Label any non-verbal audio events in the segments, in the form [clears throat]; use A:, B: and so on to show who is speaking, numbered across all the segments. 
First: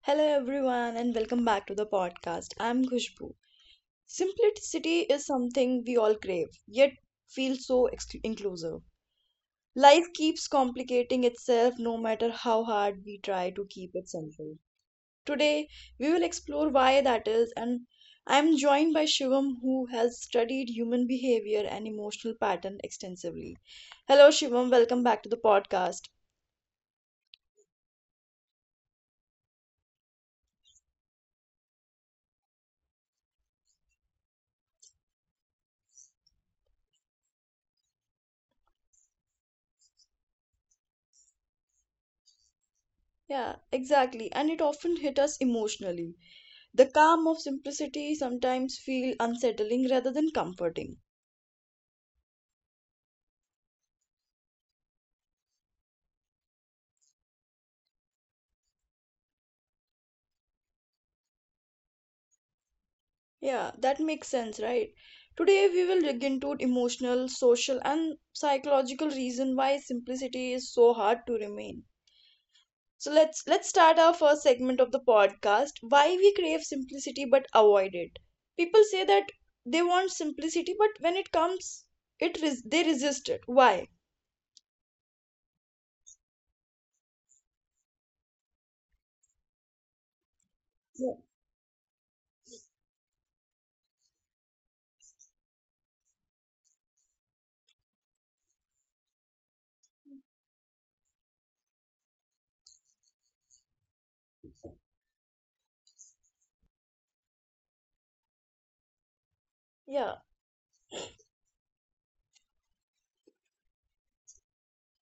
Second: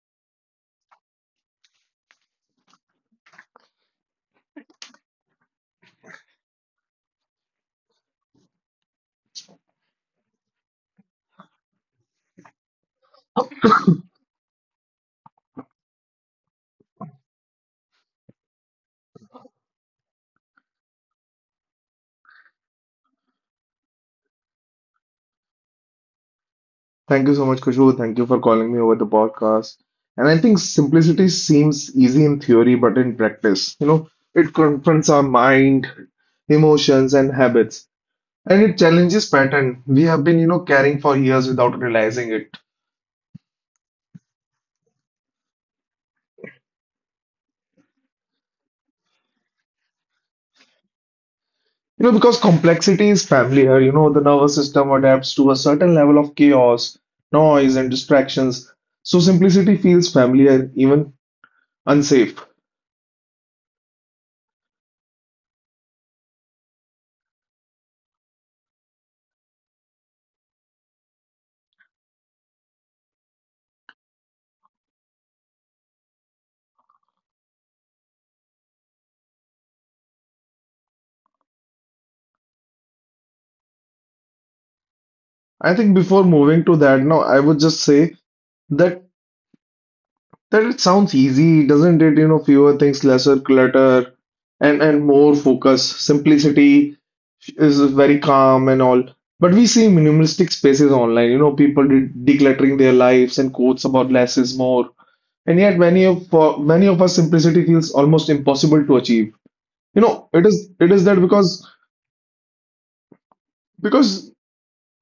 A: Hello, everyone, and welcome back to the podcast. I'm Khushbu. Simplicity is something we all crave, yet feel so inclusive. Life keeps complicating itself no matter how hard we try to keep it simple. Today, we will explore why that is, and I'm joined by Shivam, who has studied human behavior and emotional pattern extensively. Hello, Shivam, welcome back to the podcast.
B: Thank you so much, Kushu. Thank you for calling me over the podcast. And I think simplicity seems easy in theory, but in practice, it confronts our mind, emotions, and habits. And it challenges pattern we have been, carrying for years without realizing it.
A: Yeah, exactly, and it often hit us emotionally. The calm of simplicity sometimes feel unsettling rather than comforting.
B: Because complexity is familiar, the nervous system adapts to a certain level of chaos, noise, and distractions. So simplicity feels familiar, even unsafe.
A: Yeah, that makes sense, right? Today we will dig into emotional, social and psychological reason why simplicity is so hard to remain. So let's start our first segment of the podcast, why we crave simplicity but avoid it. People say that they want simplicity but when it comes they resist it. Why?
B: I think before moving to that, now I would just say that it sounds
A: Yeah.
B: easy, doesn't it? Fewer things, lesser clutter, and more focus. Simplicity is very calm and all. But we see minimalistic spaces online. People decluttering their lives and quotes about less is more. And yet, many of for many of us, simplicity feels almost impossible to achieve. You
A: Yeah.
B: know, it is it is that because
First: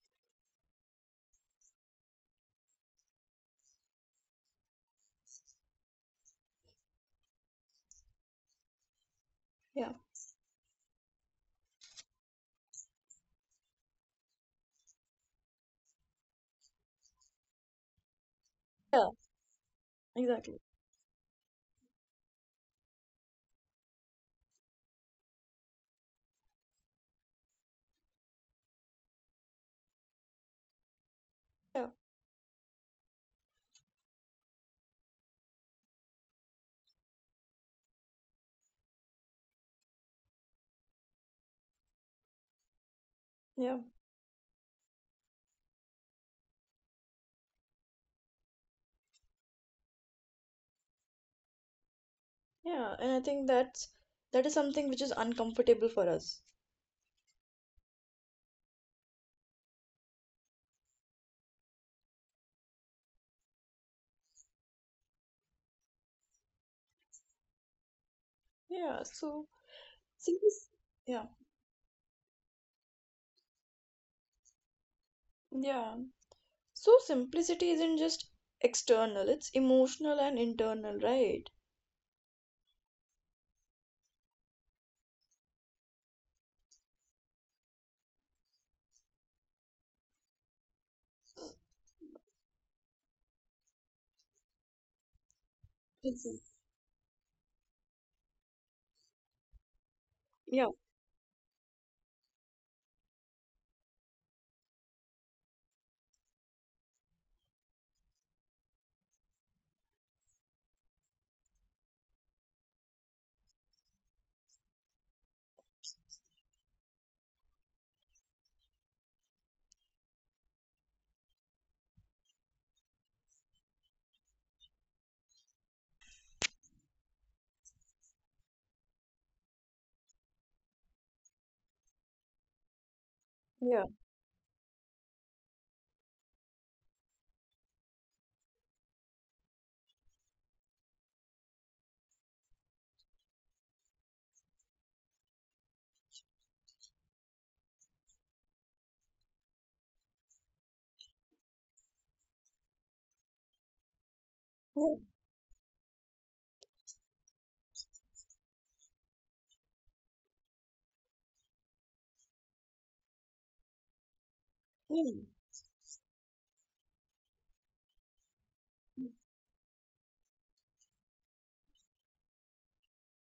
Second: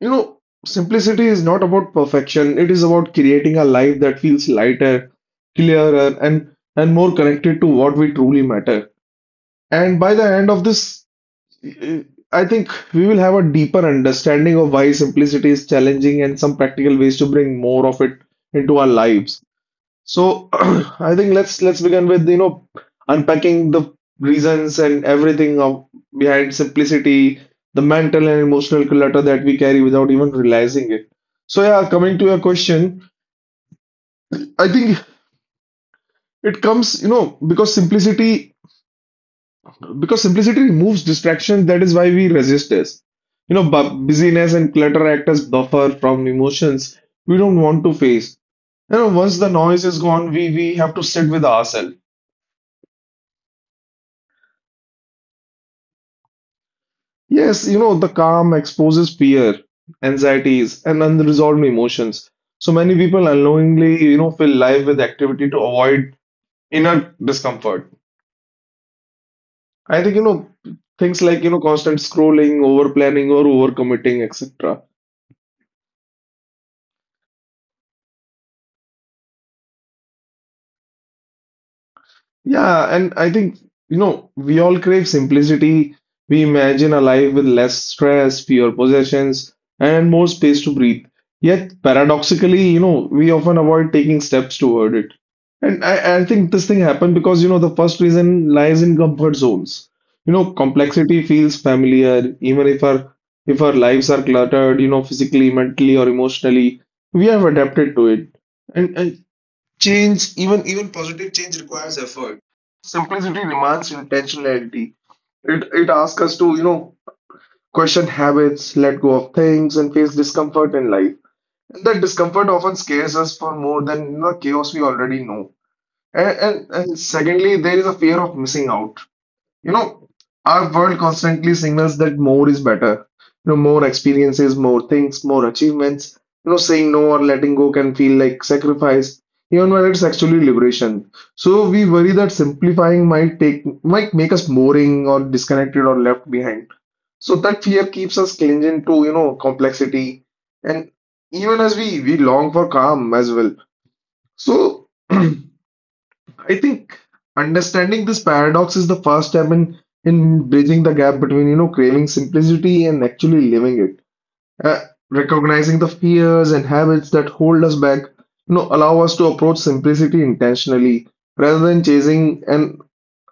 B: You know, simplicity is not about perfection. It is about creating a life that feels lighter, clearer, and more connected to what we truly matter.
A: Yeah.
B: And by the end of this, eh, I think we will have a deeper understanding of why simplicity is challenging and some practical ways to bring more of it into our
A: Yeah,
B: lives. So [clears throat]
A: exactly.
B: I think let's begin with unpacking the reasons and everything of behind simplicity, the mental and emotional clutter that we carry without even realizing it. So
A: Yeah.
B: yeah, coming to your question, I think it comes because simplicity removes distraction. That is why we resist this. You know,
A: Yeah.
B: bu busyness and clutter act as buffer from emotions we don't want to face. Once the noise is gone, we have to sit with ourselves.
A: Yeah, and I think that's that is something which is uncomfortable for us.
B: Yes, the calm exposes fear, anxieties, and unresolved emotions. So many people unknowingly, fill life with activity to avoid inner discomfort.
A: Yeah, so
B: I think,
A: simplic
B: things
A: yeah,
B: like, constant scrolling, over planning, or overcommitting, etc.
A: yeah. So simplicity isn't just external, it's emotional and internal, right?
B: Yeah, and I think, we all crave simplicity. We imagine a life with less stress, fewer possessions, and more space to breathe. Yet, paradoxically, we often avoid taking steps toward it. And I
A: It's,
B: think this thing happened because, the first reason lies in comfort zones. You know,
A: yeah,
B: complexity feels familiar, even if our lives are cluttered, physically, mentally, or emotionally, we have adapted to it. And change, even positive change requires effort. Simplicity demands intentionality. It asks us to, question habits, let go of things, and face discomfort in life. And that discomfort often scares us for more than the chaos we already know. And secondly, there is a fear of missing out. You know, our world constantly signals that more is better. You know,
A: yeah,
B: more experiences, more things, more achievements. Saying no or letting go can feel like sacrifice, even when it's actually liberation. So we worry that simplifying might make us boring or disconnected or left behind. So that fear keeps us clinging to, complexity. And even as we long for calm as well. So
A: yeah,
B: [clears throat] I think understanding this paradox is the first step in bridging the gap between, craving simplicity and actually living it. Uh,
A: yeah.
B: recognizing the fears and habits that hold us back, allow us to approach simplicity intentionally rather than chasing an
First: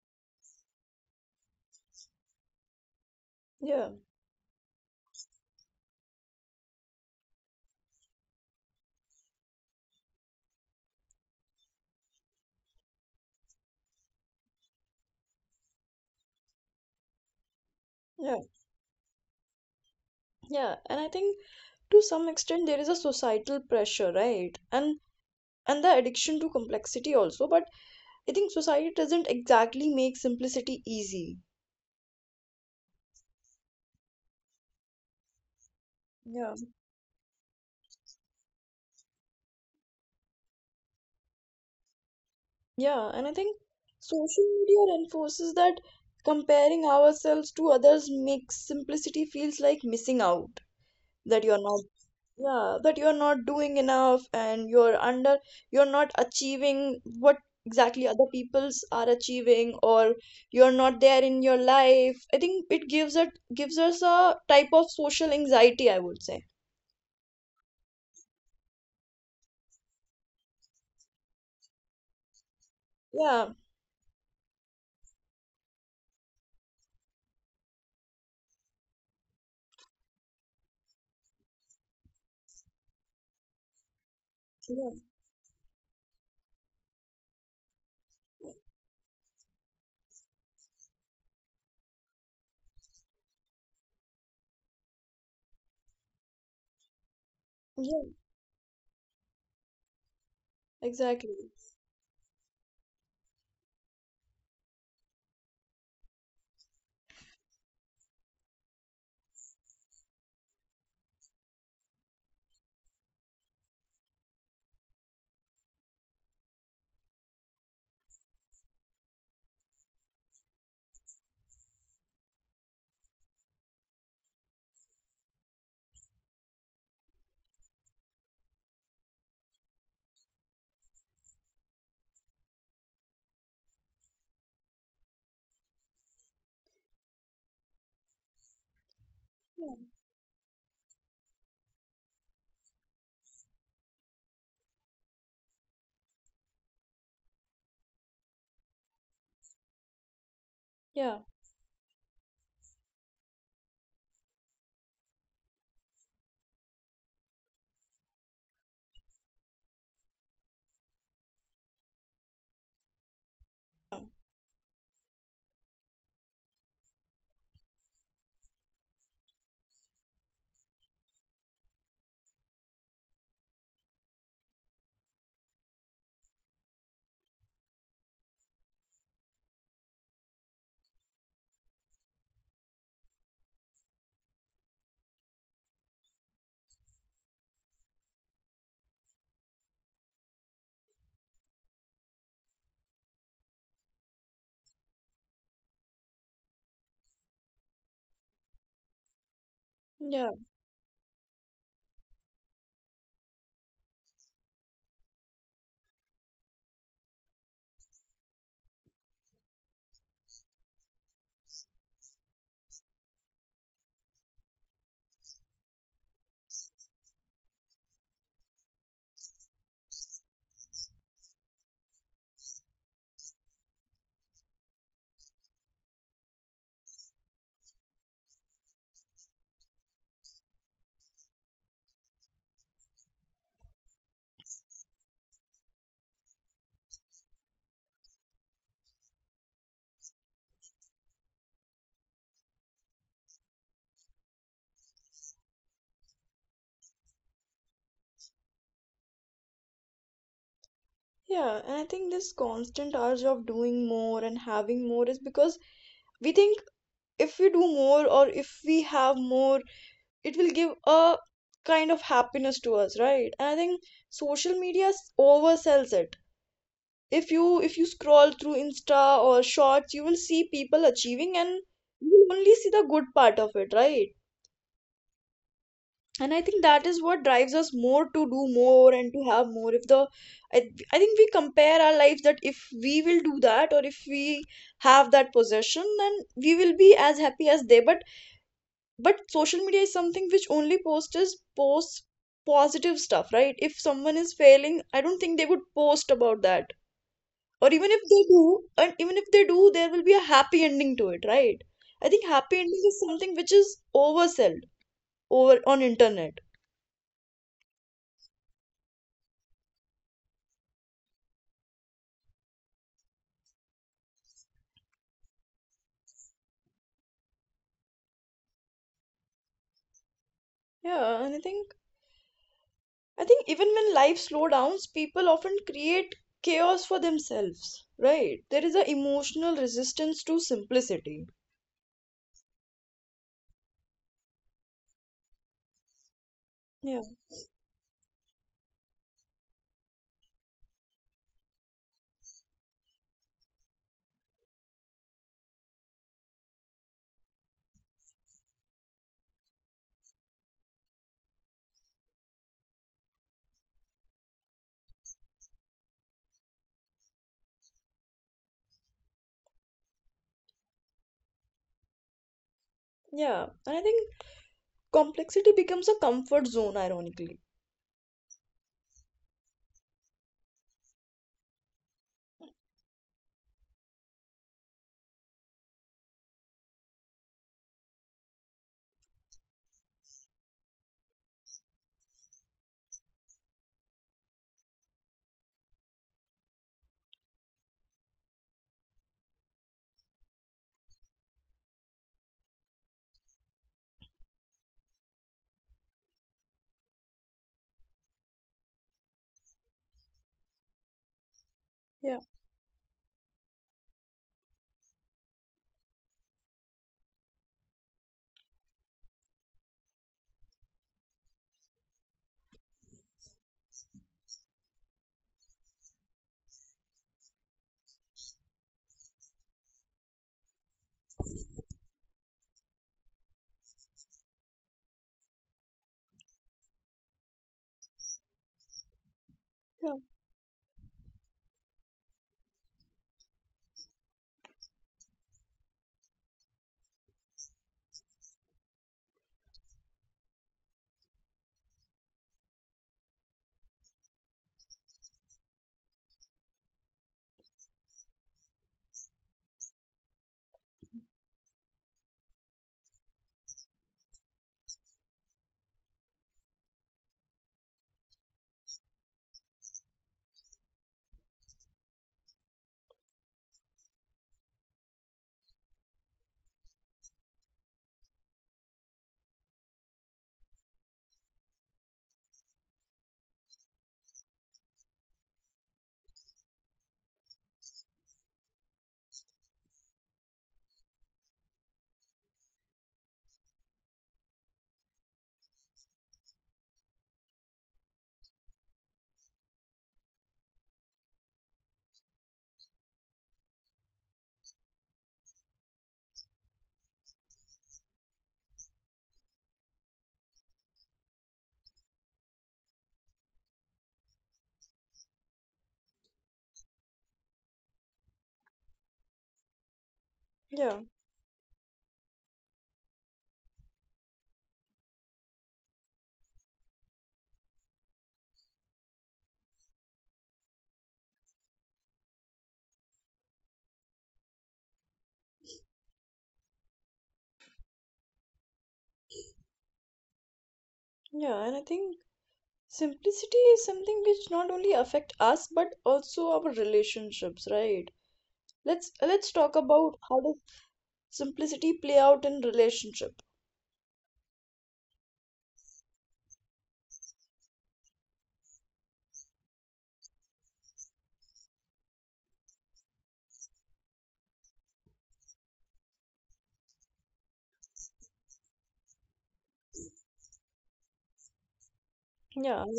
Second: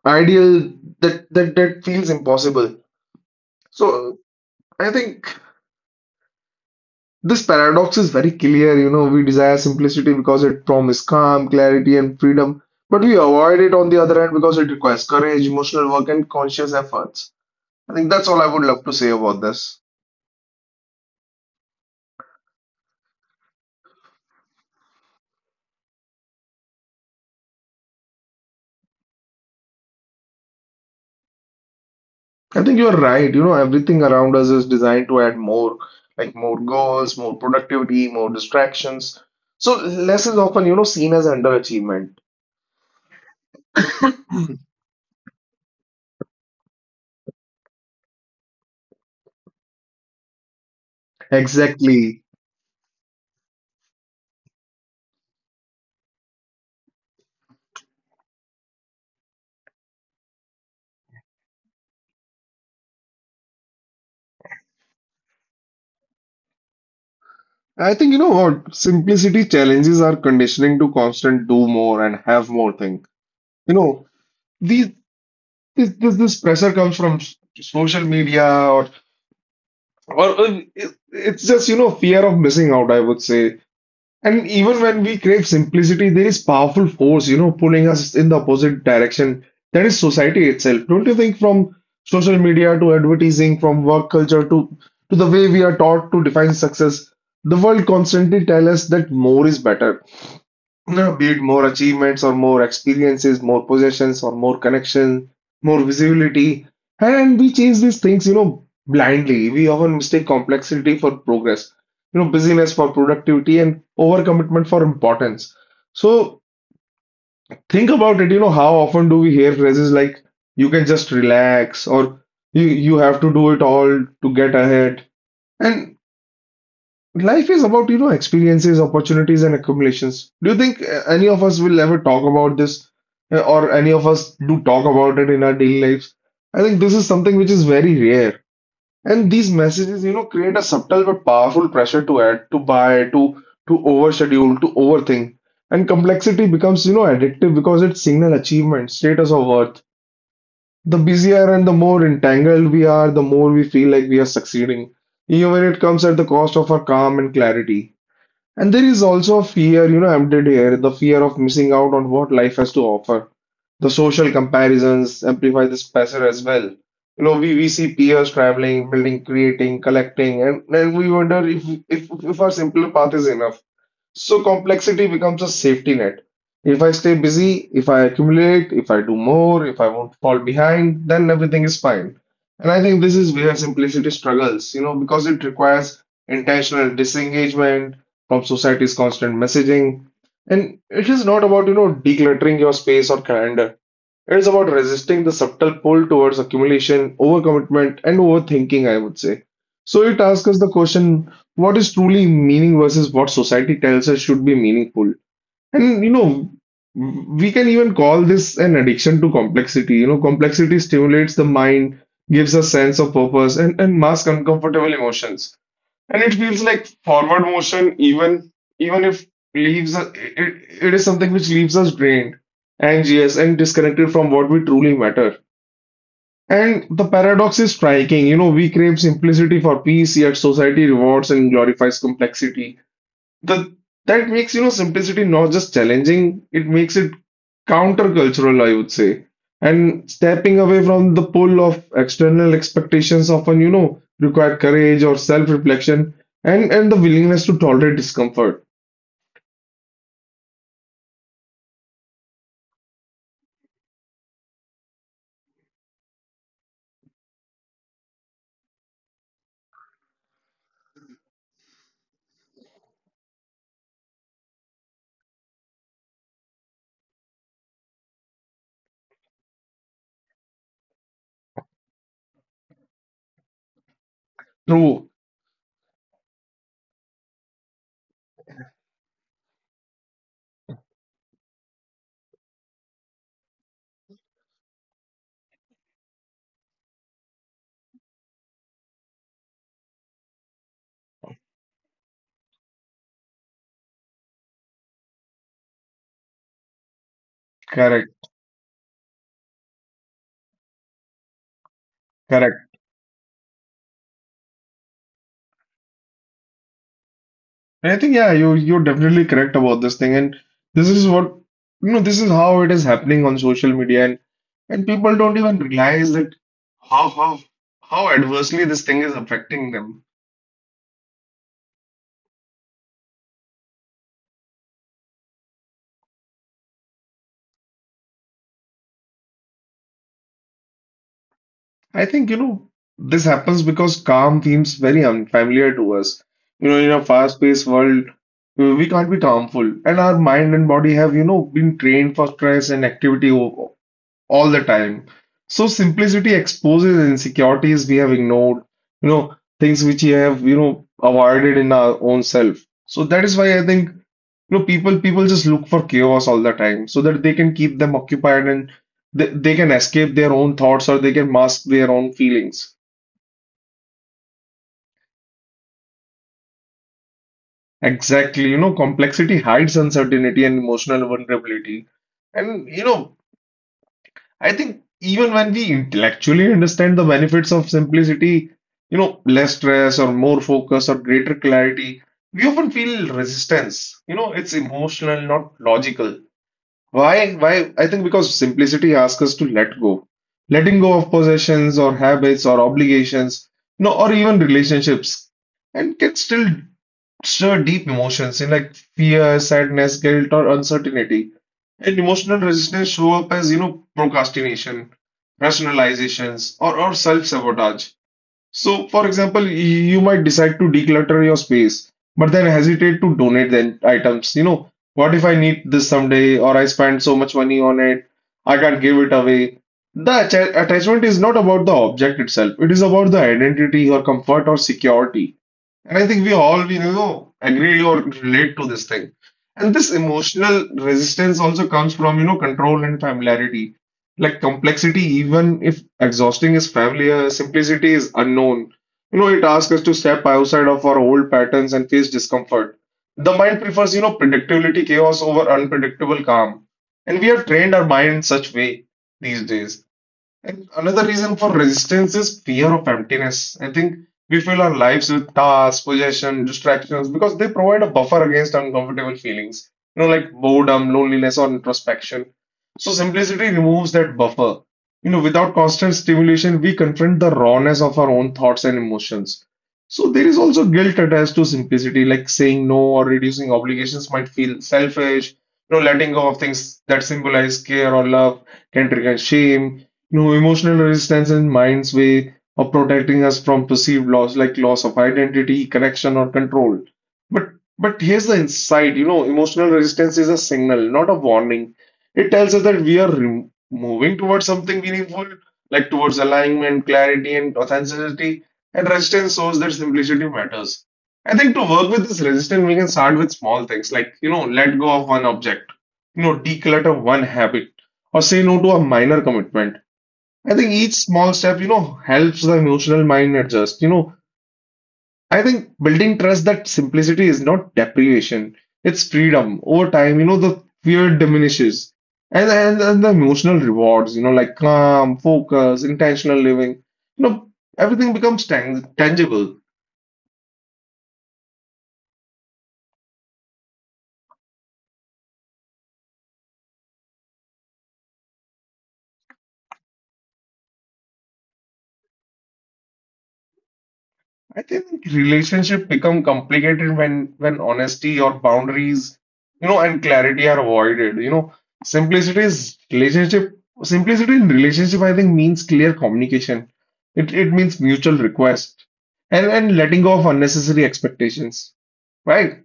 B: ideal that feels impossible.
A: Yeah,
B: So I think. This paradox is very clear. We desire simplicity because it promises calm, clarity, and freedom, but we avoid it on the other hand because it requires courage, emotional work, and conscious efforts. I think that's
A: yeah,
B: all I would love to say about this.
A: yeah. And I think to some extent there is a societal pressure, right? And the addiction to complexity also, but I think society doesn't exactly make simplicity easy.
B: I think you're right. Everything around us is designed to add more, like
A: Yeah.
B: more goals, more productivity, more distractions. So less is often, seen as underachievement.
A: Yeah, and I think social media reinforces that comparing ourselves to others makes simplicity feels like missing out. That you're not,
B: Exactly.
A: yeah, that you're not doing enough and you're not achieving what exactly other people's are achieving or you're not there in your life. I think it gives us a type of social anxiety, I would say.
B: I think you know what? Simplicity challenges our conditioning to constant do more and have more thing.
A: Yeah,
B: You know, these this pressure comes from social media or it's just fear of missing out, I would say. And even
A: yeah,
B: when we crave simplicity, there is powerful force, pulling us in the opposite direction. That is society itself. Don't you think from social media to advertising, from work culture to the way we are taught to define success, the world
A: yeah,
B: constantly tells us that more is better. No, be
A: exactly.
B: it more achievements or more experiences, more possessions or more connection, more visibility. And we chase these things, blindly. We often mistake complexity for progress, busyness for productivity and overcommitment for importance. So think about it, how often do we hear phrases like you can just relax or you have to do it all to get ahead. And life is about, experiences, opportunities, and accumulations. Do you think any of us will ever talk about this, or any of us do talk about it in our daily lives? I think this is something which is very rare. And these
A: Yeah,
B: messages, create a subtle but powerful pressure to add, to buy, to overschedule, to overthink. And complexity becomes, addictive because it signal achievement, status of worth. The busier and the more entangled we are, the more we feel like we are succeeding, even when it comes at the cost of our calm and clarity. And there is also a fear, embedded here, the fear of missing out on what life has to offer. The
A: yeah,
B: social comparisons amplify this pressure as well. We see peers traveling, building, creating, collecting, and we wonder if, if our simpler path is enough. So complexity becomes a safety net. If I stay busy, if I accumulate, if I do more, if I won't fall behind, then everything is fine. And I think this is where simplicity struggles, because it requires intentional disengagement from society's constant messaging. And it is not about, decluttering your space or calendar. It is about resisting the subtle pull towards accumulation, overcommitment, and overthinking, I would say. So it
A: yeah.
B: asks us the question, what is truly meaning versus what society tells us should be meaningful? And we can even call this an addiction to complexity. Complexity stimulates the mind, gives a sense of purpose, and masks uncomfortable emotions. And it feels like forward motion, even if leaves us- it is something which leaves us drained, anxious, and disconnected from what we truly matter. And the paradox is striking. We crave simplicity for peace, yet society rewards and glorifies complexity the that makes simplicity not just challenging. It makes it countercultural, I would say. And stepping away from the pull of external expectations often require courage or self-reflection and the willingness to tolerate discomfort.
A: Yeah, and I think this constant urge of doing more and having more is because we think if we do more or if we have more, it will give a kind of happiness to us, right? And I think oversells it. If you scroll through Insta or Shorts, you will see people achieving and you will only see the good part of it, right?
B: True.
A: And I think that is what drives us more to do more and to have more if the I, I think we compare our lives that if we will do that or if we have that possession then we will be as happy as they, but social media is something which only posts positive stuff, right? If someone is failing, I don't think they would post about that, or even if
B: Correct.
A: they do, and even if they do there will be a happy ending to it, right? I think happy
B: Correct.
A: ending is something which is oversold over on internet.
B: And I think, yeah, you're definitely correct about this thing. And this is what you know this is how it is happening on social media. And people don't even realize that how how how adversely this thing is affecting them.
A: Yeah, and I think. I think even when life slows down, people often create chaos for themselves, right? There is an emotional resistance to simplicity.
B: I think, this happens because calm seems very unfamiliar to us. In
A: Yeah,
B: a fast-paced world, we can't be calmful, and our mind and body have, been trained for stress and activity all the time. So simplicity exposes insecurities we have ignored, you know, things which we have, avoided in our own self. So that is why I think, people just look for chaos all the time so that they can keep them occupied and they can escape their own thoughts or they can mask their own feelings.
A: yeah. And I think complexity becomes a comfort zone, ironically.
B: Exactly, complexity hides uncertainty and emotional vulnerability. And I think even when we intellectually understand the benefits of simplicity, less stress or more focus or greater clarity, we often feel resistance. It's emotional, not logical. Why? Why? I think because simplicity asks us to let go. Letting go of possessions or habits or obligations, or even relationships, and can still stir deep emotions in like fear, sadness, guilt, or uncertainty. And
A: Yeah,
B: emotional resistance show up as, procrastination, rationalizations, or self-sabotage. So, for example, you might decide to declutter your space, but then hesitate to donate the items. What if I need this someday, or I spend so much money on it, I can't give it away. The attachment is not about the object itself, it is about the identity or comfort or security. And I think we agree or relate to this thing. And this
A: yeah,
B: emotional resistance also comes from control and familiarity. Like complexity, even if exhausting is familiar, simplicity is unknown. It asks us to step outside of our old patterns and face discomfort. The mind prefers predictability, chaos over unpredictable calm. And we have trained our mind in such way these days. And another reason for resistance is fear of emptiness. I think we fill our lives with tasks, possession, distractions because they provide a buffer against uncomfortable feelings like boredom, loneliness, or introspection. So simplicity removes that buffer. Without constant stimulation, we confront the rawness of our own thoughts and emotions. So there is also guilt attached to simplicity, like saying no or reducing obligations might feel selfish. Letting go of things that symbolize care or love can trigger shame. No, emotional resistance is mind's way of protecting us from perceived loss, like loss of identity, correction, or control. But but here's the insight emotional resistance is a signal, not a warning. It tells us that we are moving towards something meaningful, like towards alignment, clarity, and authenticity. And resistance shows that simplicity matters. I think to work with this resistance, we can start with small things, like let go of one object, declutter one habit, or say no to a minor commitment. I think
A: yeah,
B: each small step helps the emotional mind adjust. I think building trust that simplicity is not deprivation, it's freedom. Over time the fear diminishes. And the emotional rewards, like calm, focus, intentional living, you know, everything becomes tangible.
A: yeah. And I think simplicity is something which not only affect us but also our relationships, right? Let's talk about how does simplicity play out in relationship.
B: I think relationship become complicated when honesty or boundaries and clarity are avoided. Simplicity is relationship. Simplicity in relationship, I think, means clear communication. It means mutual request and letting go of unnecessary expectations.
A: Yeah,
B: Right?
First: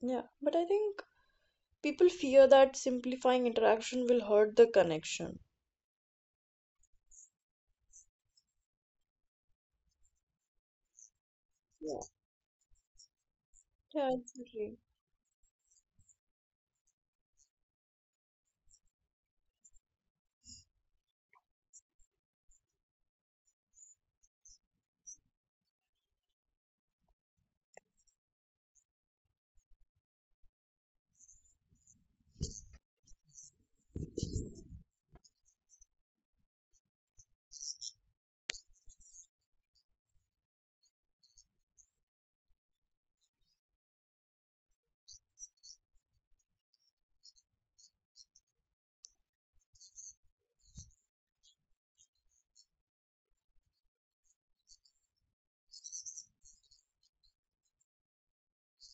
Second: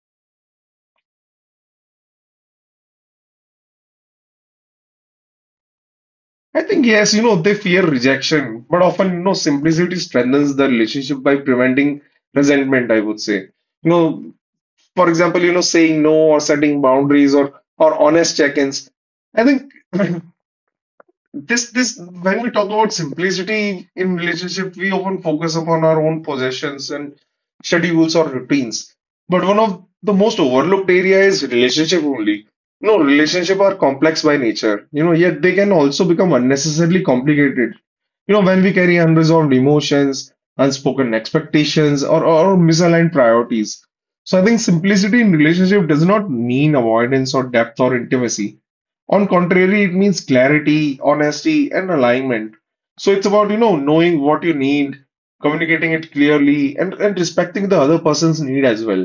A: yeah. But I think people fear that simplifying interaction will hurt the connection.
B: I think yes, they fear rejection, but often simplicity strengthens the relationship by preventing
A: Yeah.
B: resentment, I would say. You
A: Yeah,
B: know,
A: exactly.
B: for example saying no or setting boundaries or honest check-ins, I think. [laughs] When we talk about simplicity in relationship, we often focus upon our own possessions and schedules or routines. But one of the most overlooked area is relationship only. No, relationship are complex by nature, yet they can also become unnecessarily complicated. When we carry unresolved emotions, unspoken expectations, or misaligned priorities. So I think simplicity in relationship does not mean avoidance or depth or intimacy. On contrary, it means clarity, honesty, and alignment. So it's about knowing what you need, communicating it clearly, and respecting the other person's need as well.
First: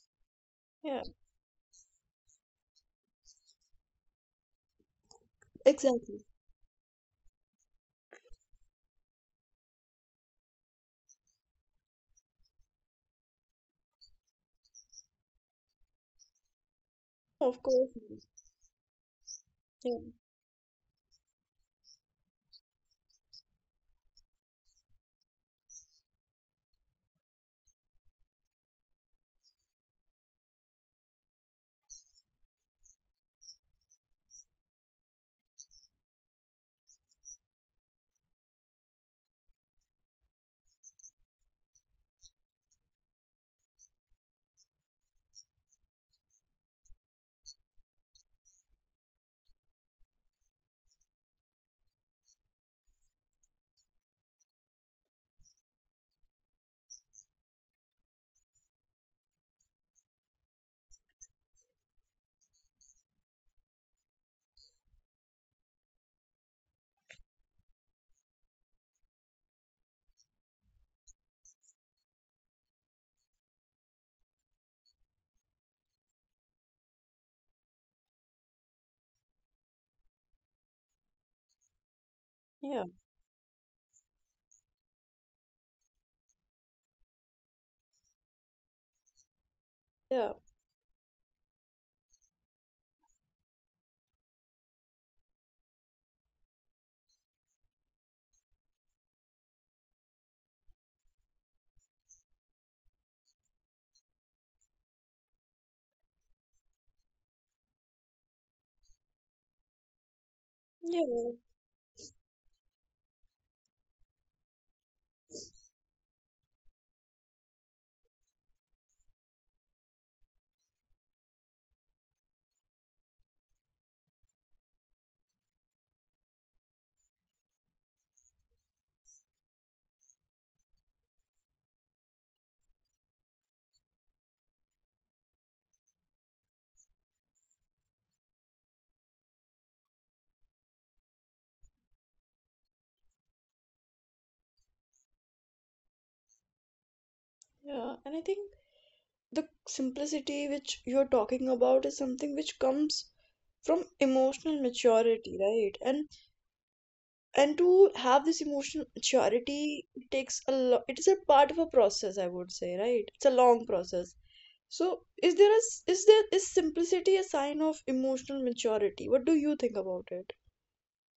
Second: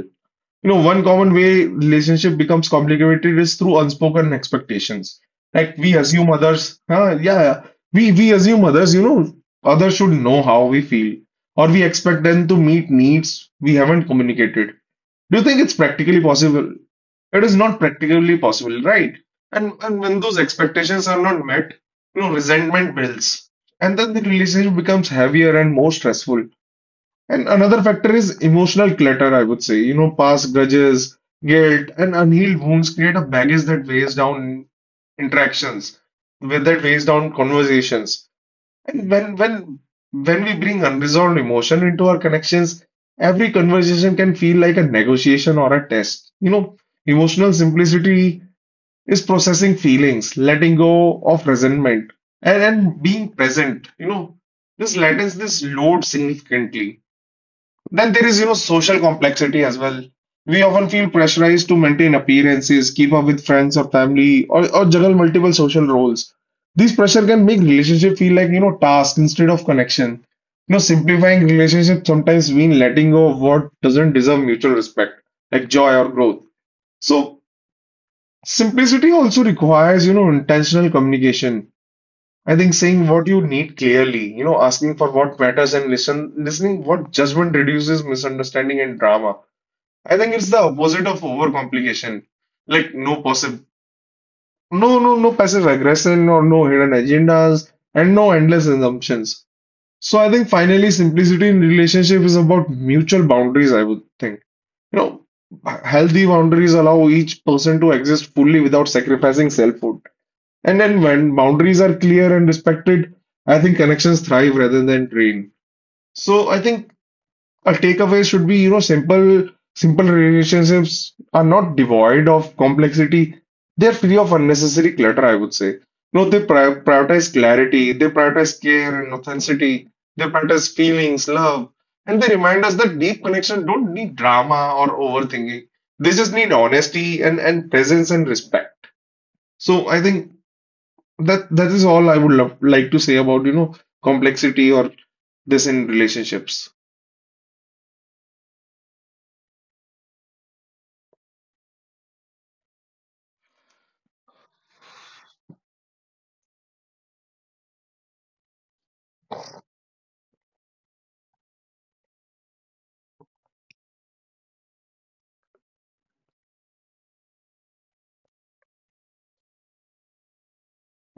B: You know,
A: Yeah.
B: one common way relationship becomes complicated is through unspoken expectations. Like we
A: Exactly.
B: assume others, yeah, we assume others, others should know how we feel, or we expect them to meet needs we haven't communicated. Do you think it's practically possible? It is
A: Of
B: not
A: course.
B: practically possible, right? And
A: Yeah.
B: and when those expectations are not met, resentment builds. And then the relationship becomes heavier and more stressful. And another factor is emotional clutter, I would say. Past grudges, guilt, and unhealed wounds create a baggage that weighs down interactions, with that weighs down conversations. And when we bring unresolved emotion into our connections, every conversation can feel like a negotiation or a test. Emotional simplicity is processing feelings, letting go of resentment, and being present. This lightens this load significantly. Then there is social complexity as well. We often feel pressurized to maintain appearances, keep up with friends or family, or juggle multiple social roles. This pressure can make relationship feel like task instead of connection. Simplifying relationships sometimes mean letting go of what doesn't deserve mutual respect, like joy or growth. So simplicity also requires intentional communication. I think
A: Yeah.
B: saying what you need clearly, asking for what matters and listening what judgment reduces misunderstanding and drama. I
A: Yeah.
B: think it's the opposite of overcomplication. Like no possible, no, no, no passive aggression or no hidden agendas and no endless assumptions. So I think finally simplicity in relationship is about mutual boundaries, I would think. You know, healthy boundaries allow each person to exist fully without sacrificing selfhood. And then
A: Yeah.
B: when boundaries are clear and respected, I think connections thrive rather than drain. So I think a takeaway should be. Simple relationships are not devoid of complexity. They're free of unnecessary clutter, I would say. No, they prioritize clarity, they prioritize care and authenticity, they prioritize feelings, love, and they remind us that deep connection don't need drama or overthinking. They just need honesty and presence and respect. So I think that is all I would love, like to say about, complexity or this in relationships.
A: Yeah. And I think the simplicity which you're talking about is something which comes from emotional maturity, right? And to have this emotional maturity it takes a lot, it is a part of a process, I would say, right? It's a long process. So, is there is simplicity a sign of emotional maturity? What do you think about it?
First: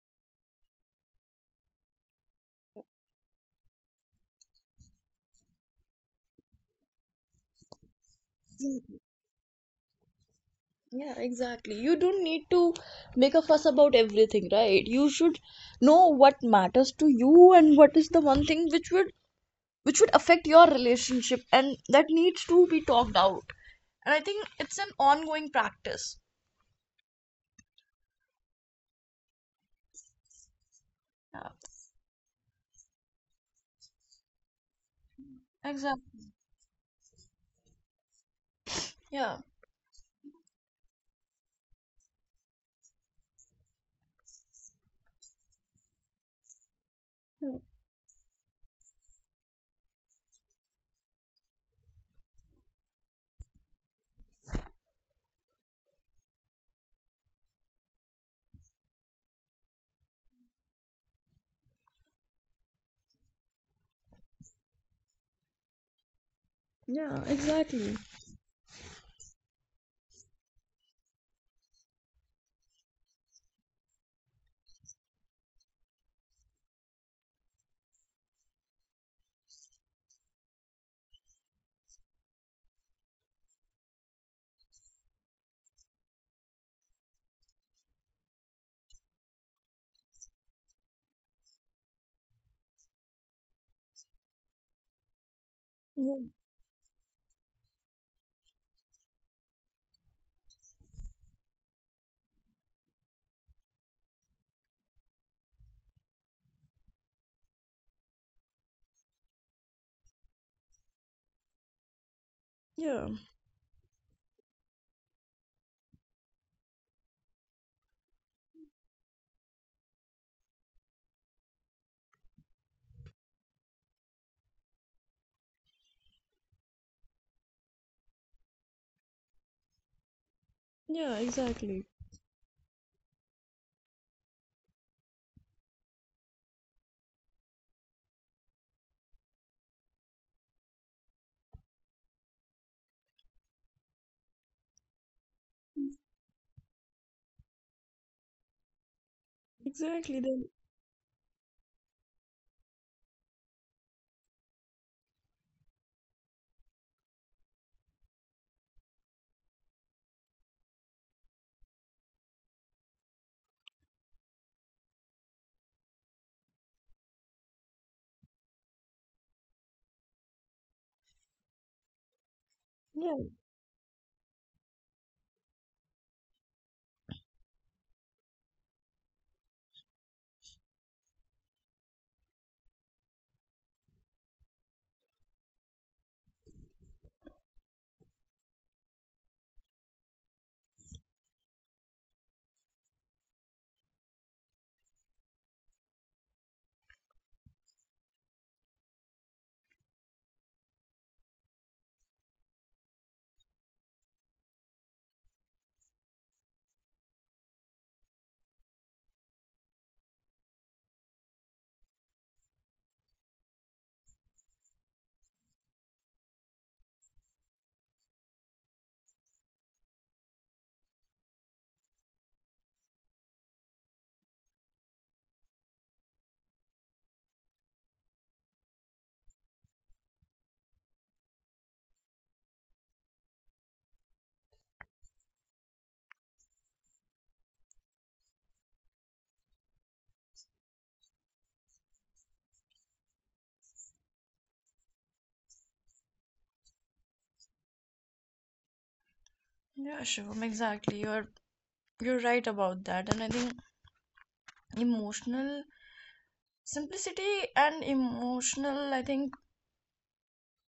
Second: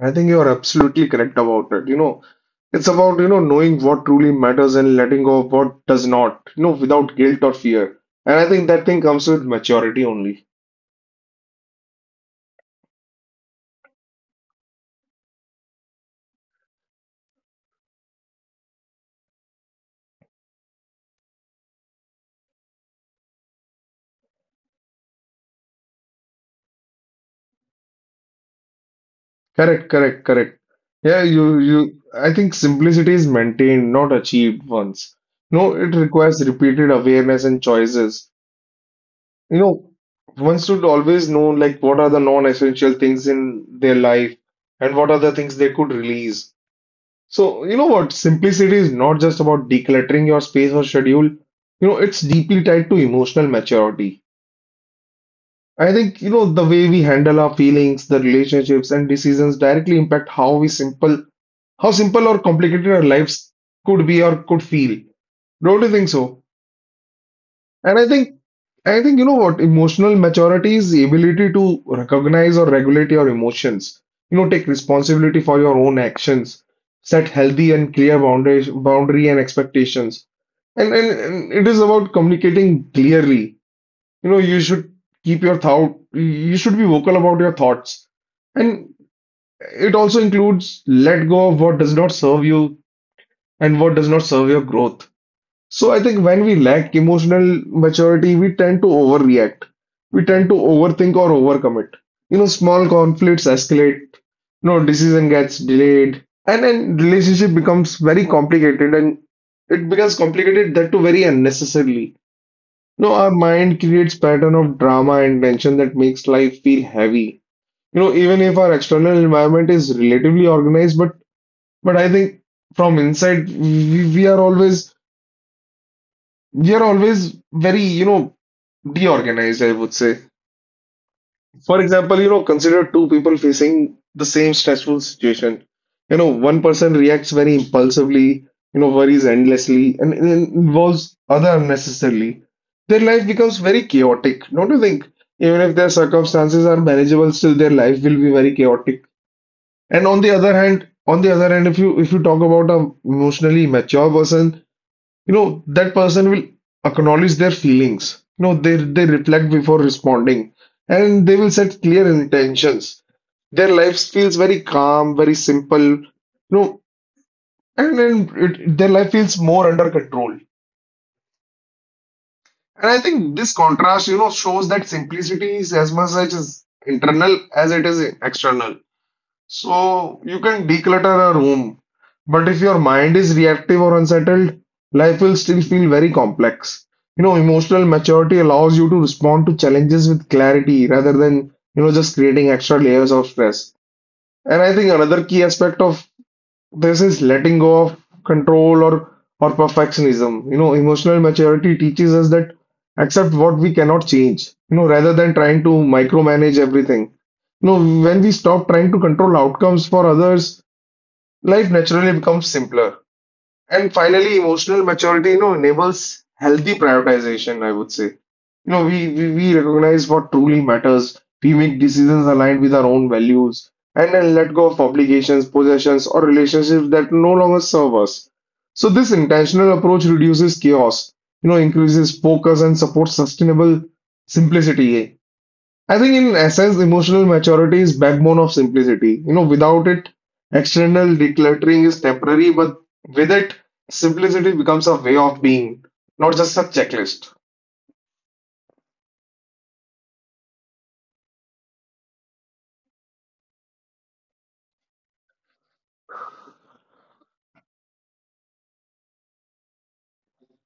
B: I think you're absolutely correct about it. It's about knowing what truly matters and letting go of what does not, without guilt or fear. And I think that thing
A: Mm.
B: comes with maturity only.
A: Yeah, exactly. You don't need to make a fuss about everything, right? You should know what matters to you and what is the one thing which would affect your relationship and that needs to be talked out. And I think it's an ongoing practice.
B: Correct, correct, correct. Yeah,
A: Yeah,
B: I think simplicity is maintained, not achieved once. No, it
A: exactly.
B: requires repeated awareness and choices.
A: Yeah.
B: You know, one should always know, like, what are the non-essential things in their life and what are the things they could release.
A: Yeah,
B: So, you know what? Simplicity is not just about decluttering your space or schedule. It's deeply tied to emotional maturity. I think, the way we handle our feelings, the relationships and decisions directly impact how simple or complicated our lives could be or could feel. Don't you think so?
A: yeah, exactly.
B: And I think emotional maturity is the ability to recognize or regulate your emotions. Take responsibility for your own actions, set healthy and clear boundaries, boundary and expectations. And it is about communicating clearly. You should keep your thought, you should be vocal about your thoughts. And it also includes let go of what does not serve you and what does not serve your growth. So I
A: Yeah.
B: think when we lack emotional maturity, we tend to overreact. We tend to overthink or overcommit. Small conflicts escalate, decision gets delayed, and then relationship becomes very complicated and it becomes complicated that too very unnecessarily. You
A: Yeah,
B: know, our mind creates pattern of drama and tension that makes life feel heavy. Even if our external environment is relatively organized, but I think from inside we are always very, deorganized, I would say.
A: yeah,
B: For
A: exactly,
B: example, consider two people facing the same stressful situation. One person reacts very impulsively, worries endlessly, and involves other unnecessarily. Their life becomes very chaotic, don't you think? Even if their circumstances are manageable, still their life will be very chaotic. And
A: exactly.
B: on the
A: Then,
B: other hand, on the other hand, if you talk about a emotionally mature person, you know that person will acknowledge their feelings. You know They reflect before responding, and they will set clear intentions. Their life feels very calm, very simple, you know And then their life feels more under control. And I
A: yeah.
B: think this contrast shows that simplicity is as much as internal as it is external. So you can declutter a room, but if your mind is reactive or unsettled, life will still feel very complex. Emotional maturity allows you to respond to challenges with clarity rather than just creating extra layers of stress. And I think another key aspect of this is letting go of control or perfectionism. Emotional maturity teaches us that accept what we cannot change, rather than trying to micromanage everything. You know, when we stop trying to control outcomes for others, life naturally becomes simpler. And finally, emotional maturity, enables healthy prioritization, I would say. We recognize what truly matters. We make decisions aligned with our own values and then let go of obligations, possessions, or relationships that no longer serve us. So this intentional approach reduces chaos, increases focus and supports sustainable simplicity. I think in essence, emotional maturity is backbone of simplicity. Without it, external decluttering is temporary, but with it, simplicity becomes a way of being, not just a checklist.
A: Yeah, Shivam, exactly. You're right about that. And I think emotional simplicity and emotional, I think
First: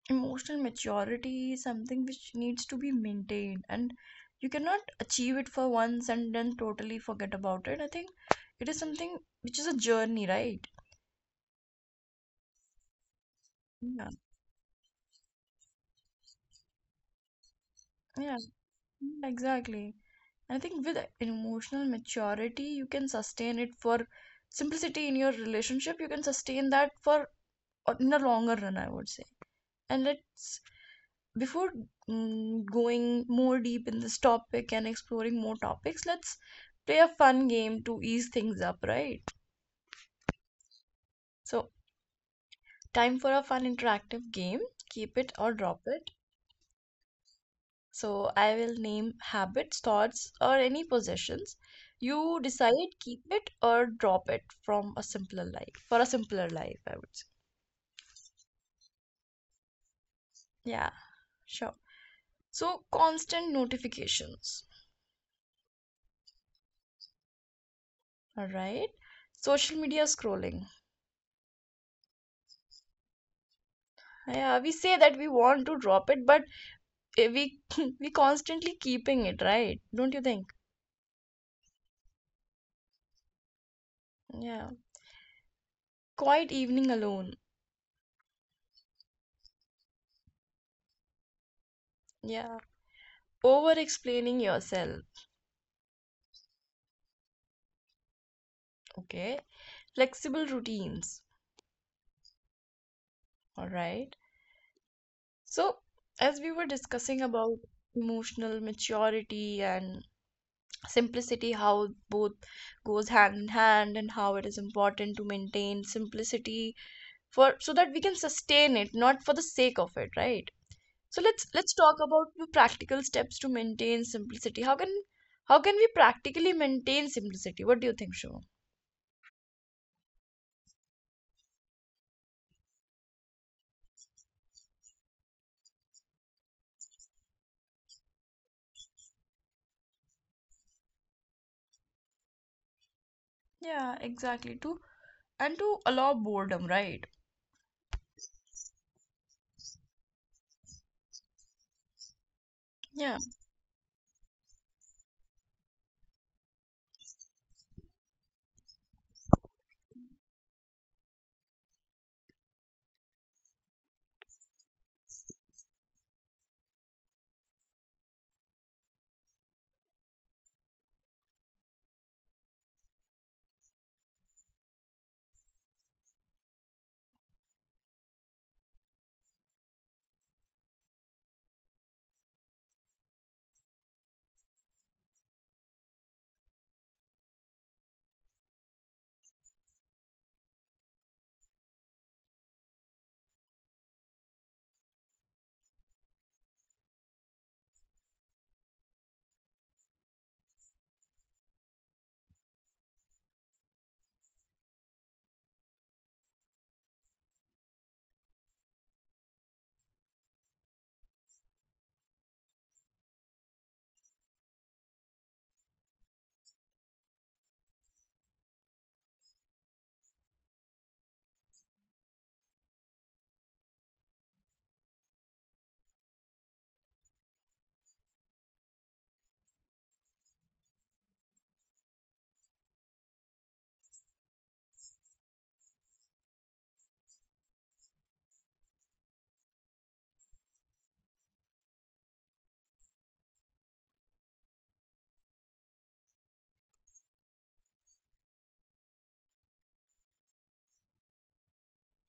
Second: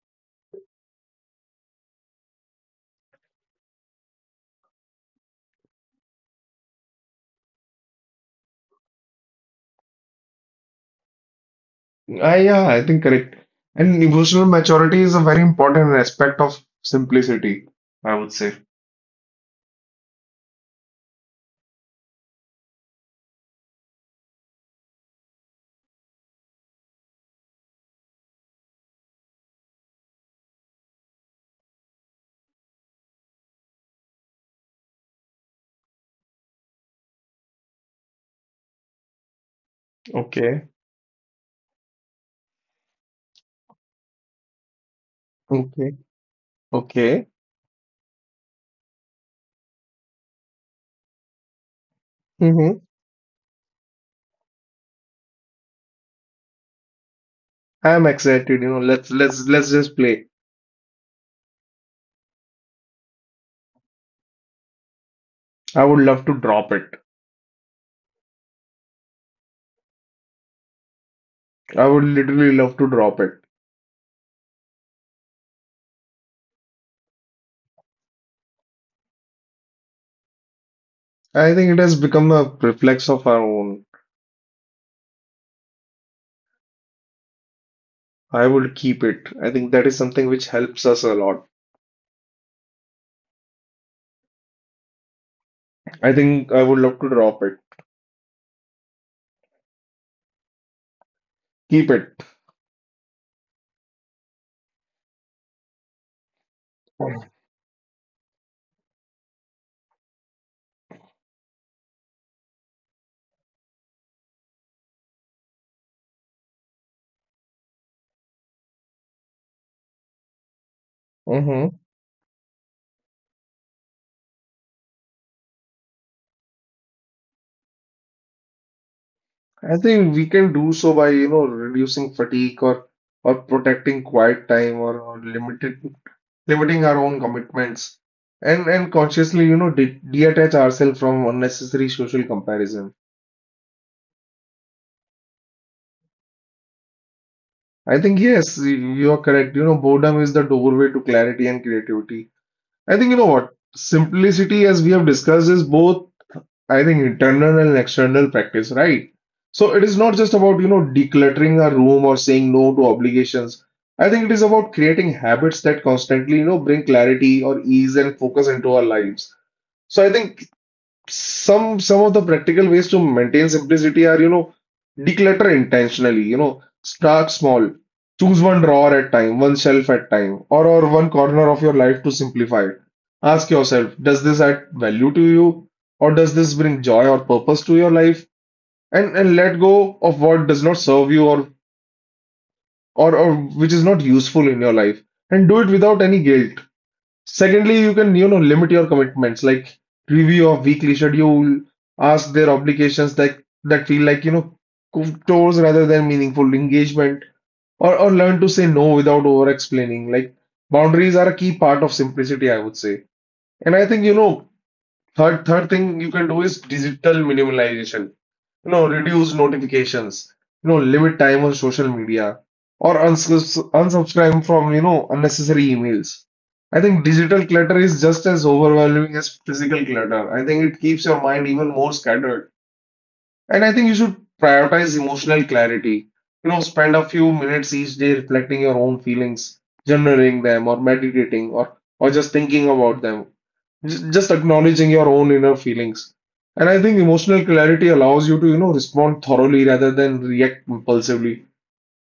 A: emotional maturity is something which needs to be maintained. And you cannot achieve it for once and then totally forget about it. I think it is something which is a journey, right?
B: Yeah, I think correct. And
A: Yeah,
B: emotional maturity is a very important aspect of simplicity, I would
A: yeah,
B: say.
A: exactly. I think with emotional maturity, you can sustain it for simplicity in your relationship. You can sustain that for in the longer run, I would say. And let's, before going more deep in this topic and exploring more topics, let's play a fun game to ease things up, right?
B: Okay,
A: So, time for a fun interactive game. Keep it or drop
B: okay,
A: it.
B: okay.
A: So, I will name habits, thoughts, or any possessions. You
B: hmm
A: decide keep it or drop it from a simpler life. For a simpler life, I would say.
B: I'm excited. Let's just play.
A: Yeah, sure. So, constant notifications.
B: I would love to drop it.
A: All right. Social media scrolling.
B: I would literally love to drop it.
A: Yeah, we say that we want to drop it, but we [laughs] we constantly keeping it, right? Don't you think?
B: I think it has become a reflex of our own.
A: Yeah. Quiet evening alone.
B: I would keep it. I think that is something which helps us a lot.
A: Yeah. Over explaining yourself.
B: I think I would love to drop it.
A: Okay. Flexible routines.
B: Keep it.
A: All right. So, as we were discussing about emotional maturity and simplicity, how both goes hand in hand, and how it is important to maintain simplicity for so that we can sustain it, not for the sake of it, right? So let's
B: hmm
A: talk about the practical steps to maintain simplicity. How can we practically maintain simplicity, what do you think, Shivam?
B: I think we can do so by, reducing fatigue or protecting quiet time or limited limiting our own commitments and consciously, de detach ourselves from unnecessary social comparison.
A: Yeah, exactly. To and to allow boredom, right?
B: I think yes, you are correct. You know, boredom is the doorway to clarity and creativity. I think you
A: Yeah.
B: know what? Simplicity, as we have discussed, is both I think internal and external practice, right? So it is not just about, decluttering a room or saying no to obligations. I think it is about creating habits that constantly, bring clarity or ease and focus into our lives. So I think some of the practical ways to maintain simplicity are, declutter intentionally, start small, choose one drawer at time, one shelf at time, or one corner of your life to simplify. Ask yourself, does this add value to you, or does this bring joy or purpose to your life, and let go of what does not serve you, or which is not useful in your life, and do it without any guilt. Secondly, you can, limit your commitments, like review of weekly schedule, ask their obligations that feel like, chores rather than meaningful engagement, or learn to say no without over explaining. Like, boundaries are a key part of simplicity, I would say. And I think, third third thing you can do is digital minimalization. Reduce notifications, limit time on social media, or unsubscribe from, unnecessary emails. I think digital clutter is just as overwhelming as physical clutter. I think it keeps your mind even more scattered. And I think you should prioritize emotional clarity. You know, spend a few minutes each day reflecting your own feelings, journaling them, or meditating, or just thinking about them. Just acknowledging your own inner feelings. And I think emotional clarity allows you to, respond thoroughly rather than react impulsively.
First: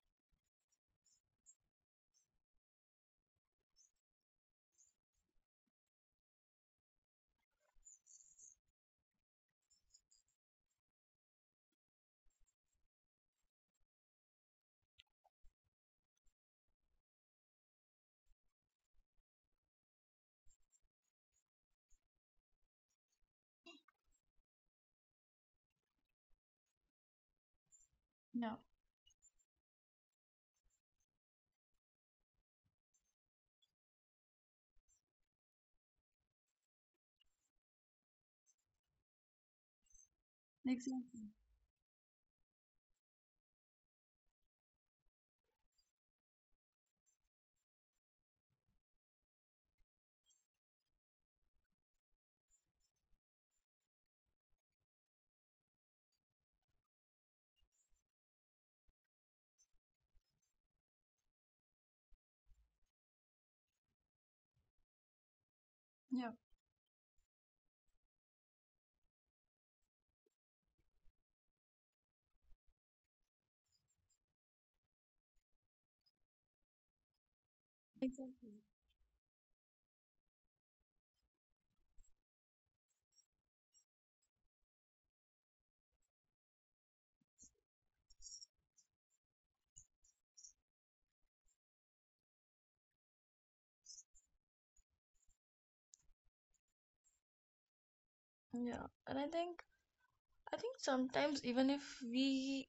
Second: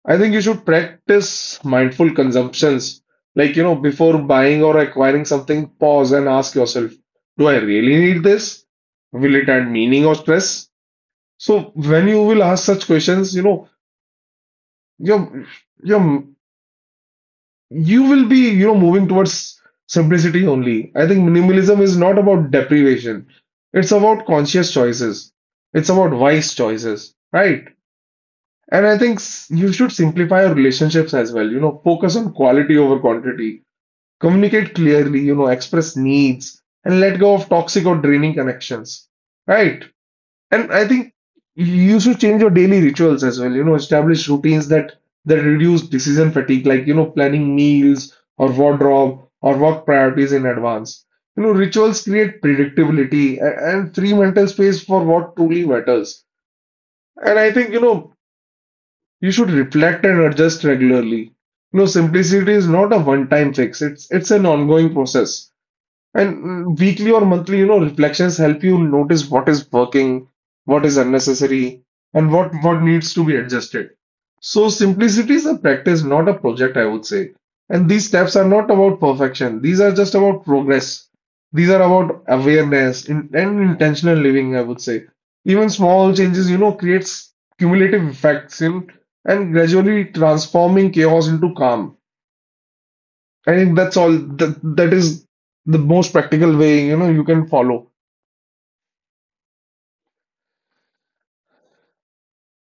B: I think you should practice mindful consumptions. Like, before buying or acquiring something, pause and ask yourself, do I really need this? Will it add meaning or stress? So when you will ask such questions, your your you will be, moving towards simplicity only. I think minimalism is not about deprivation, it's about conscious choices, it's about wise choices, right?
A: Yeah,
B: And I think you should simplify your relationships as well. You know, focus on quality over quantity, communicate clearly, express needs, and let go of toxic or draining connections, right? And I think
A: exactly.
B: you should change your daily rituals as well. You know, establish routines that reduce decision fatigue, like, planning meals or wardrobe or work priorities in advance. You know, rituals create predictability and free mental space for what truly matters. And I think, you should reflect and adjust regularly. You know, simplicity is not a one-time fix. It's an ongoing process.
A: Yeah,
B: And weekly or monthly, reflections help you notice what is working, what is unnecessary, and what needs to be adjusted. So simplicity is a practice, not a project, I would say. And these steps are
A: exactly.
B: not about perfection. These are just about progress. These are about awareness and intentional living, I would say. Even small changes, creates cumulative effects in and gradually transforming chaos into calm. I think that's all that is the most practical way, you can follow.
A: Yeah, and I think. I think sometimes even if we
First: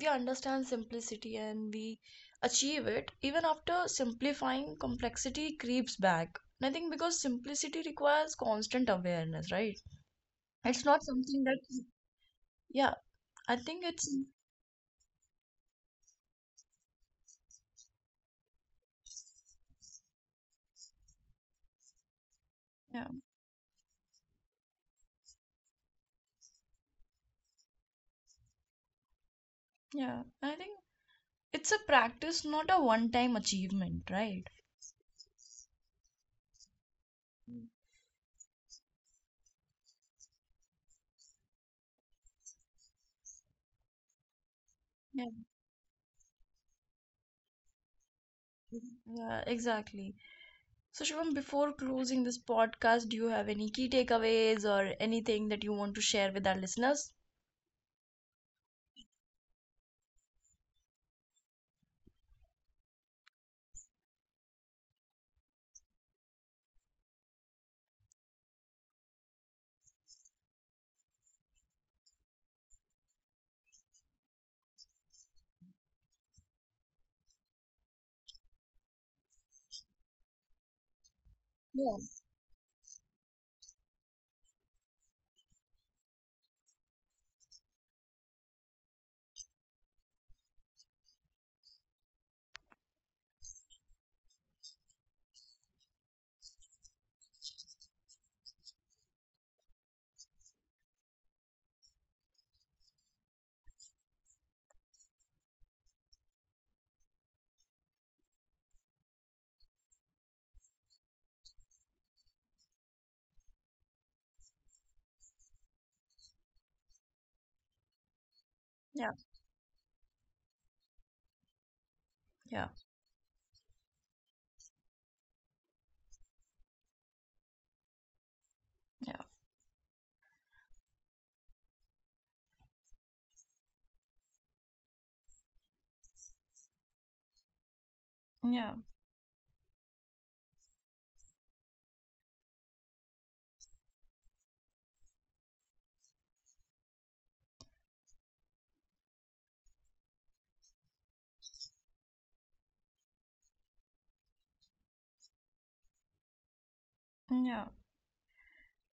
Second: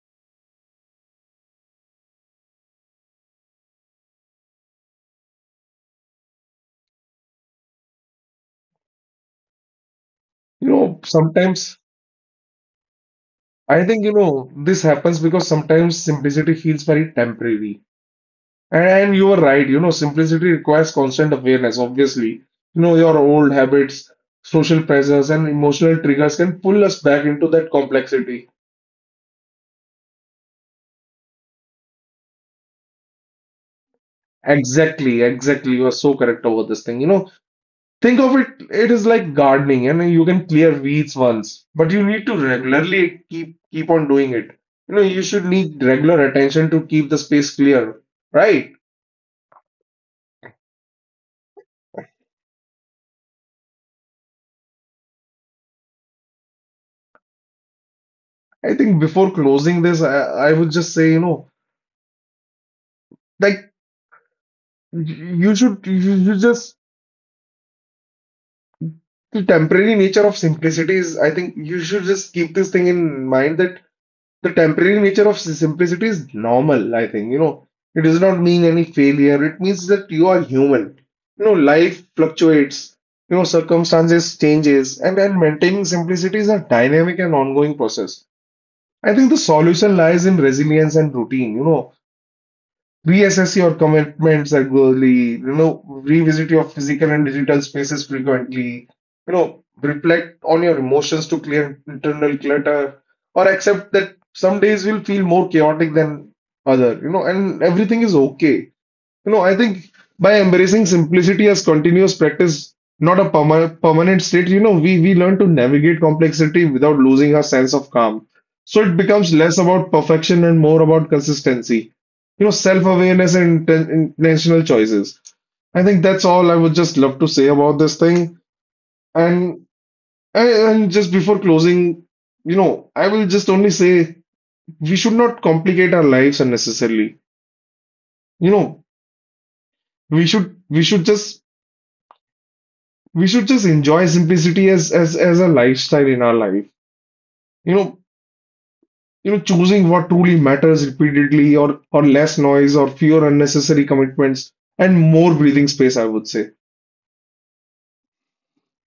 A: we understand simplicity and we achieve it, even after simplifying, complexity creeps back, and I think because simplicity requires constant awareness, right?
B: You
A: It's
B: know,
A: not something that,
B: sometimes
A: yeah, I think
B: I think,
A: it's,
B: this happens because sometimes simplicity feels very temporary. And you are right, simplicity requires constant awareness, obviously. You know,
A: yeah,
B: your old habits, social pressures, and emotional triggers can pull us back into that complexity.
A: yeah. I think it's a practice, not a one-time achievement, right?
B: Exactly, exactly. You are so correct about this thing. You know,
A: Mm.
B: think of it, it is like gardening, and you can clear weeds once, but you need to regularly keep on doing it. You know, you
A: Yeah,
B: should need regular attention to keep the space clear, right?
A: yeah, exactly. So, Shivam, before closing this podcast, do you have any key takeaways or anything that you want to share with our listeners?
B: I think before closing this, I would just say, like, you should just the temporary nature of simplicity is, I think you should just keep this thing in mind that the temporary nature of simplicity is normal, I think. You know, it does not mean any failure. It means that you are human. You know,
A: Yeah,
B: life fluctuates, circumstances changes, and maintaining simplicity is a dynamic and ongoing process. I think the solution lies in resilience and routine. You know, reassess your commitments regularly, revisit your physical and digital spaces frequently, reflect on your emotions to clear internal clutter, or accept that some days will feel more chaotic than other, and everything is okay. You know, I think by embracing simplicity as continuous practice, not a permanent state, we learn to navigate complexity without losing our sense of calm. So it
A: yeah,
B: becomes less about perfection and more about consistency,
A: yeah,
B: self-awareness and intentional choices. I think that's all I would just love to say about this thing.
A: yeah,
B: And just before closing, I will just only say we should not complicate our lives unnecessarily. You
A: yeah,
B: know, we should we should just we should just enjoy simplicity as a lifestyle in our life. You know, choosing what truly matters repeatedly, or less noise or fewer unnecessary commitments, and more breathing space, I would say.
A: yeah.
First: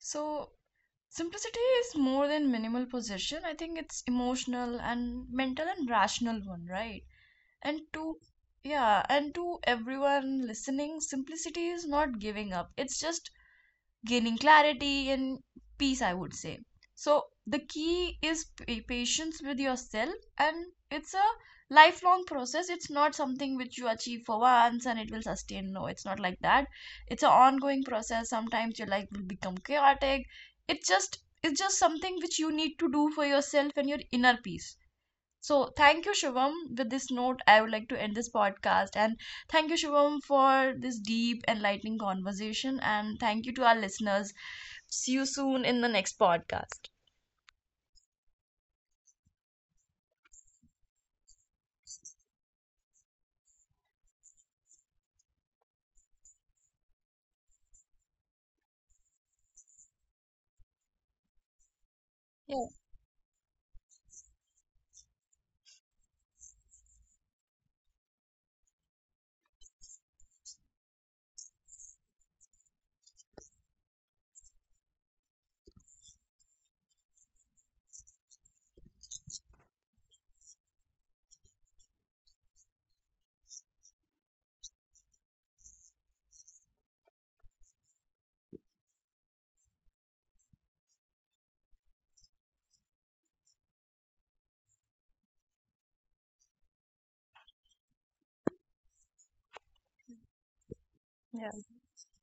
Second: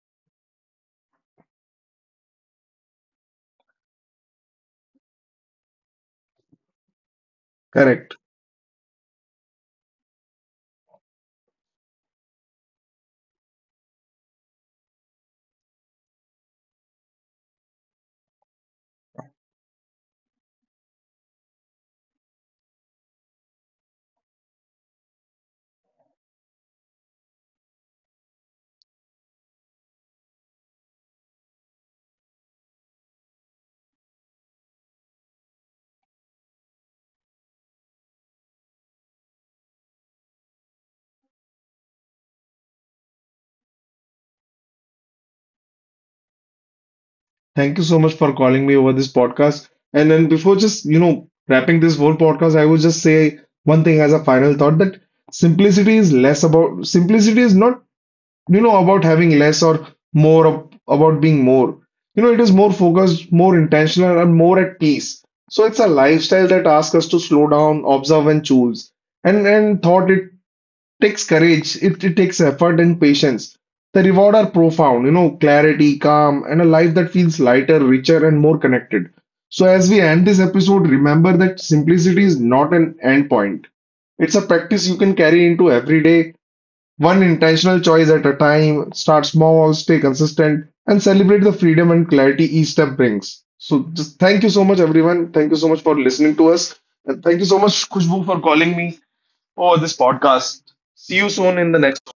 A: So, simplicity is more than minimal possession. I think it's emotional and mental and rational one, right? And
B: Correct.
A: to, yeah, and to everyone listening, simplicity is not giving up, it's just gaining clarity and peace, I would say. So the key is patience with yourself, and it's a lifelong process. It's not something which you achieve for once and it will sustain. No, it's not like that. It's an ongoing process. Sometimes your life will become chaotic. It's just something which you need to do for yourself and your inner peace. So thank you, Shivam. With this note, I would like to end this podcast. And thank you, Shivam, for this deep, enlightening conversation. And thank you to our listeners. See you soon in the next podcast.
B: Thank you so much for calling me over this podcast. And then, before just, wrapping this whole podcast, I would just say one thing as a final thought, that simplicity is less about, simplicity is not, about having less or more, about being more. You know, it is
A: Yeah.
B: more focused, more intentional, and more at peace. So it's a lifestyle that asks us to slow down, observe, and choose. And thought, it takes courage, it takes effort and patience. The reward are profound. You know, clarity, calm, and a life that feels lighter, richer, and more connected. So as we end this episode, remember that simplicity is not an end point. It's a practice you can carry into every day, one intentional choice at a time. Start small, stay consistent, and celebrate the freedom and clarity each step brings. So, just thank you so much, everyone. Thank you so much for listening to us. And thank you so much, Khushbu, for calling me over this podcast. See you
A: Yeah.
B: soon in the next.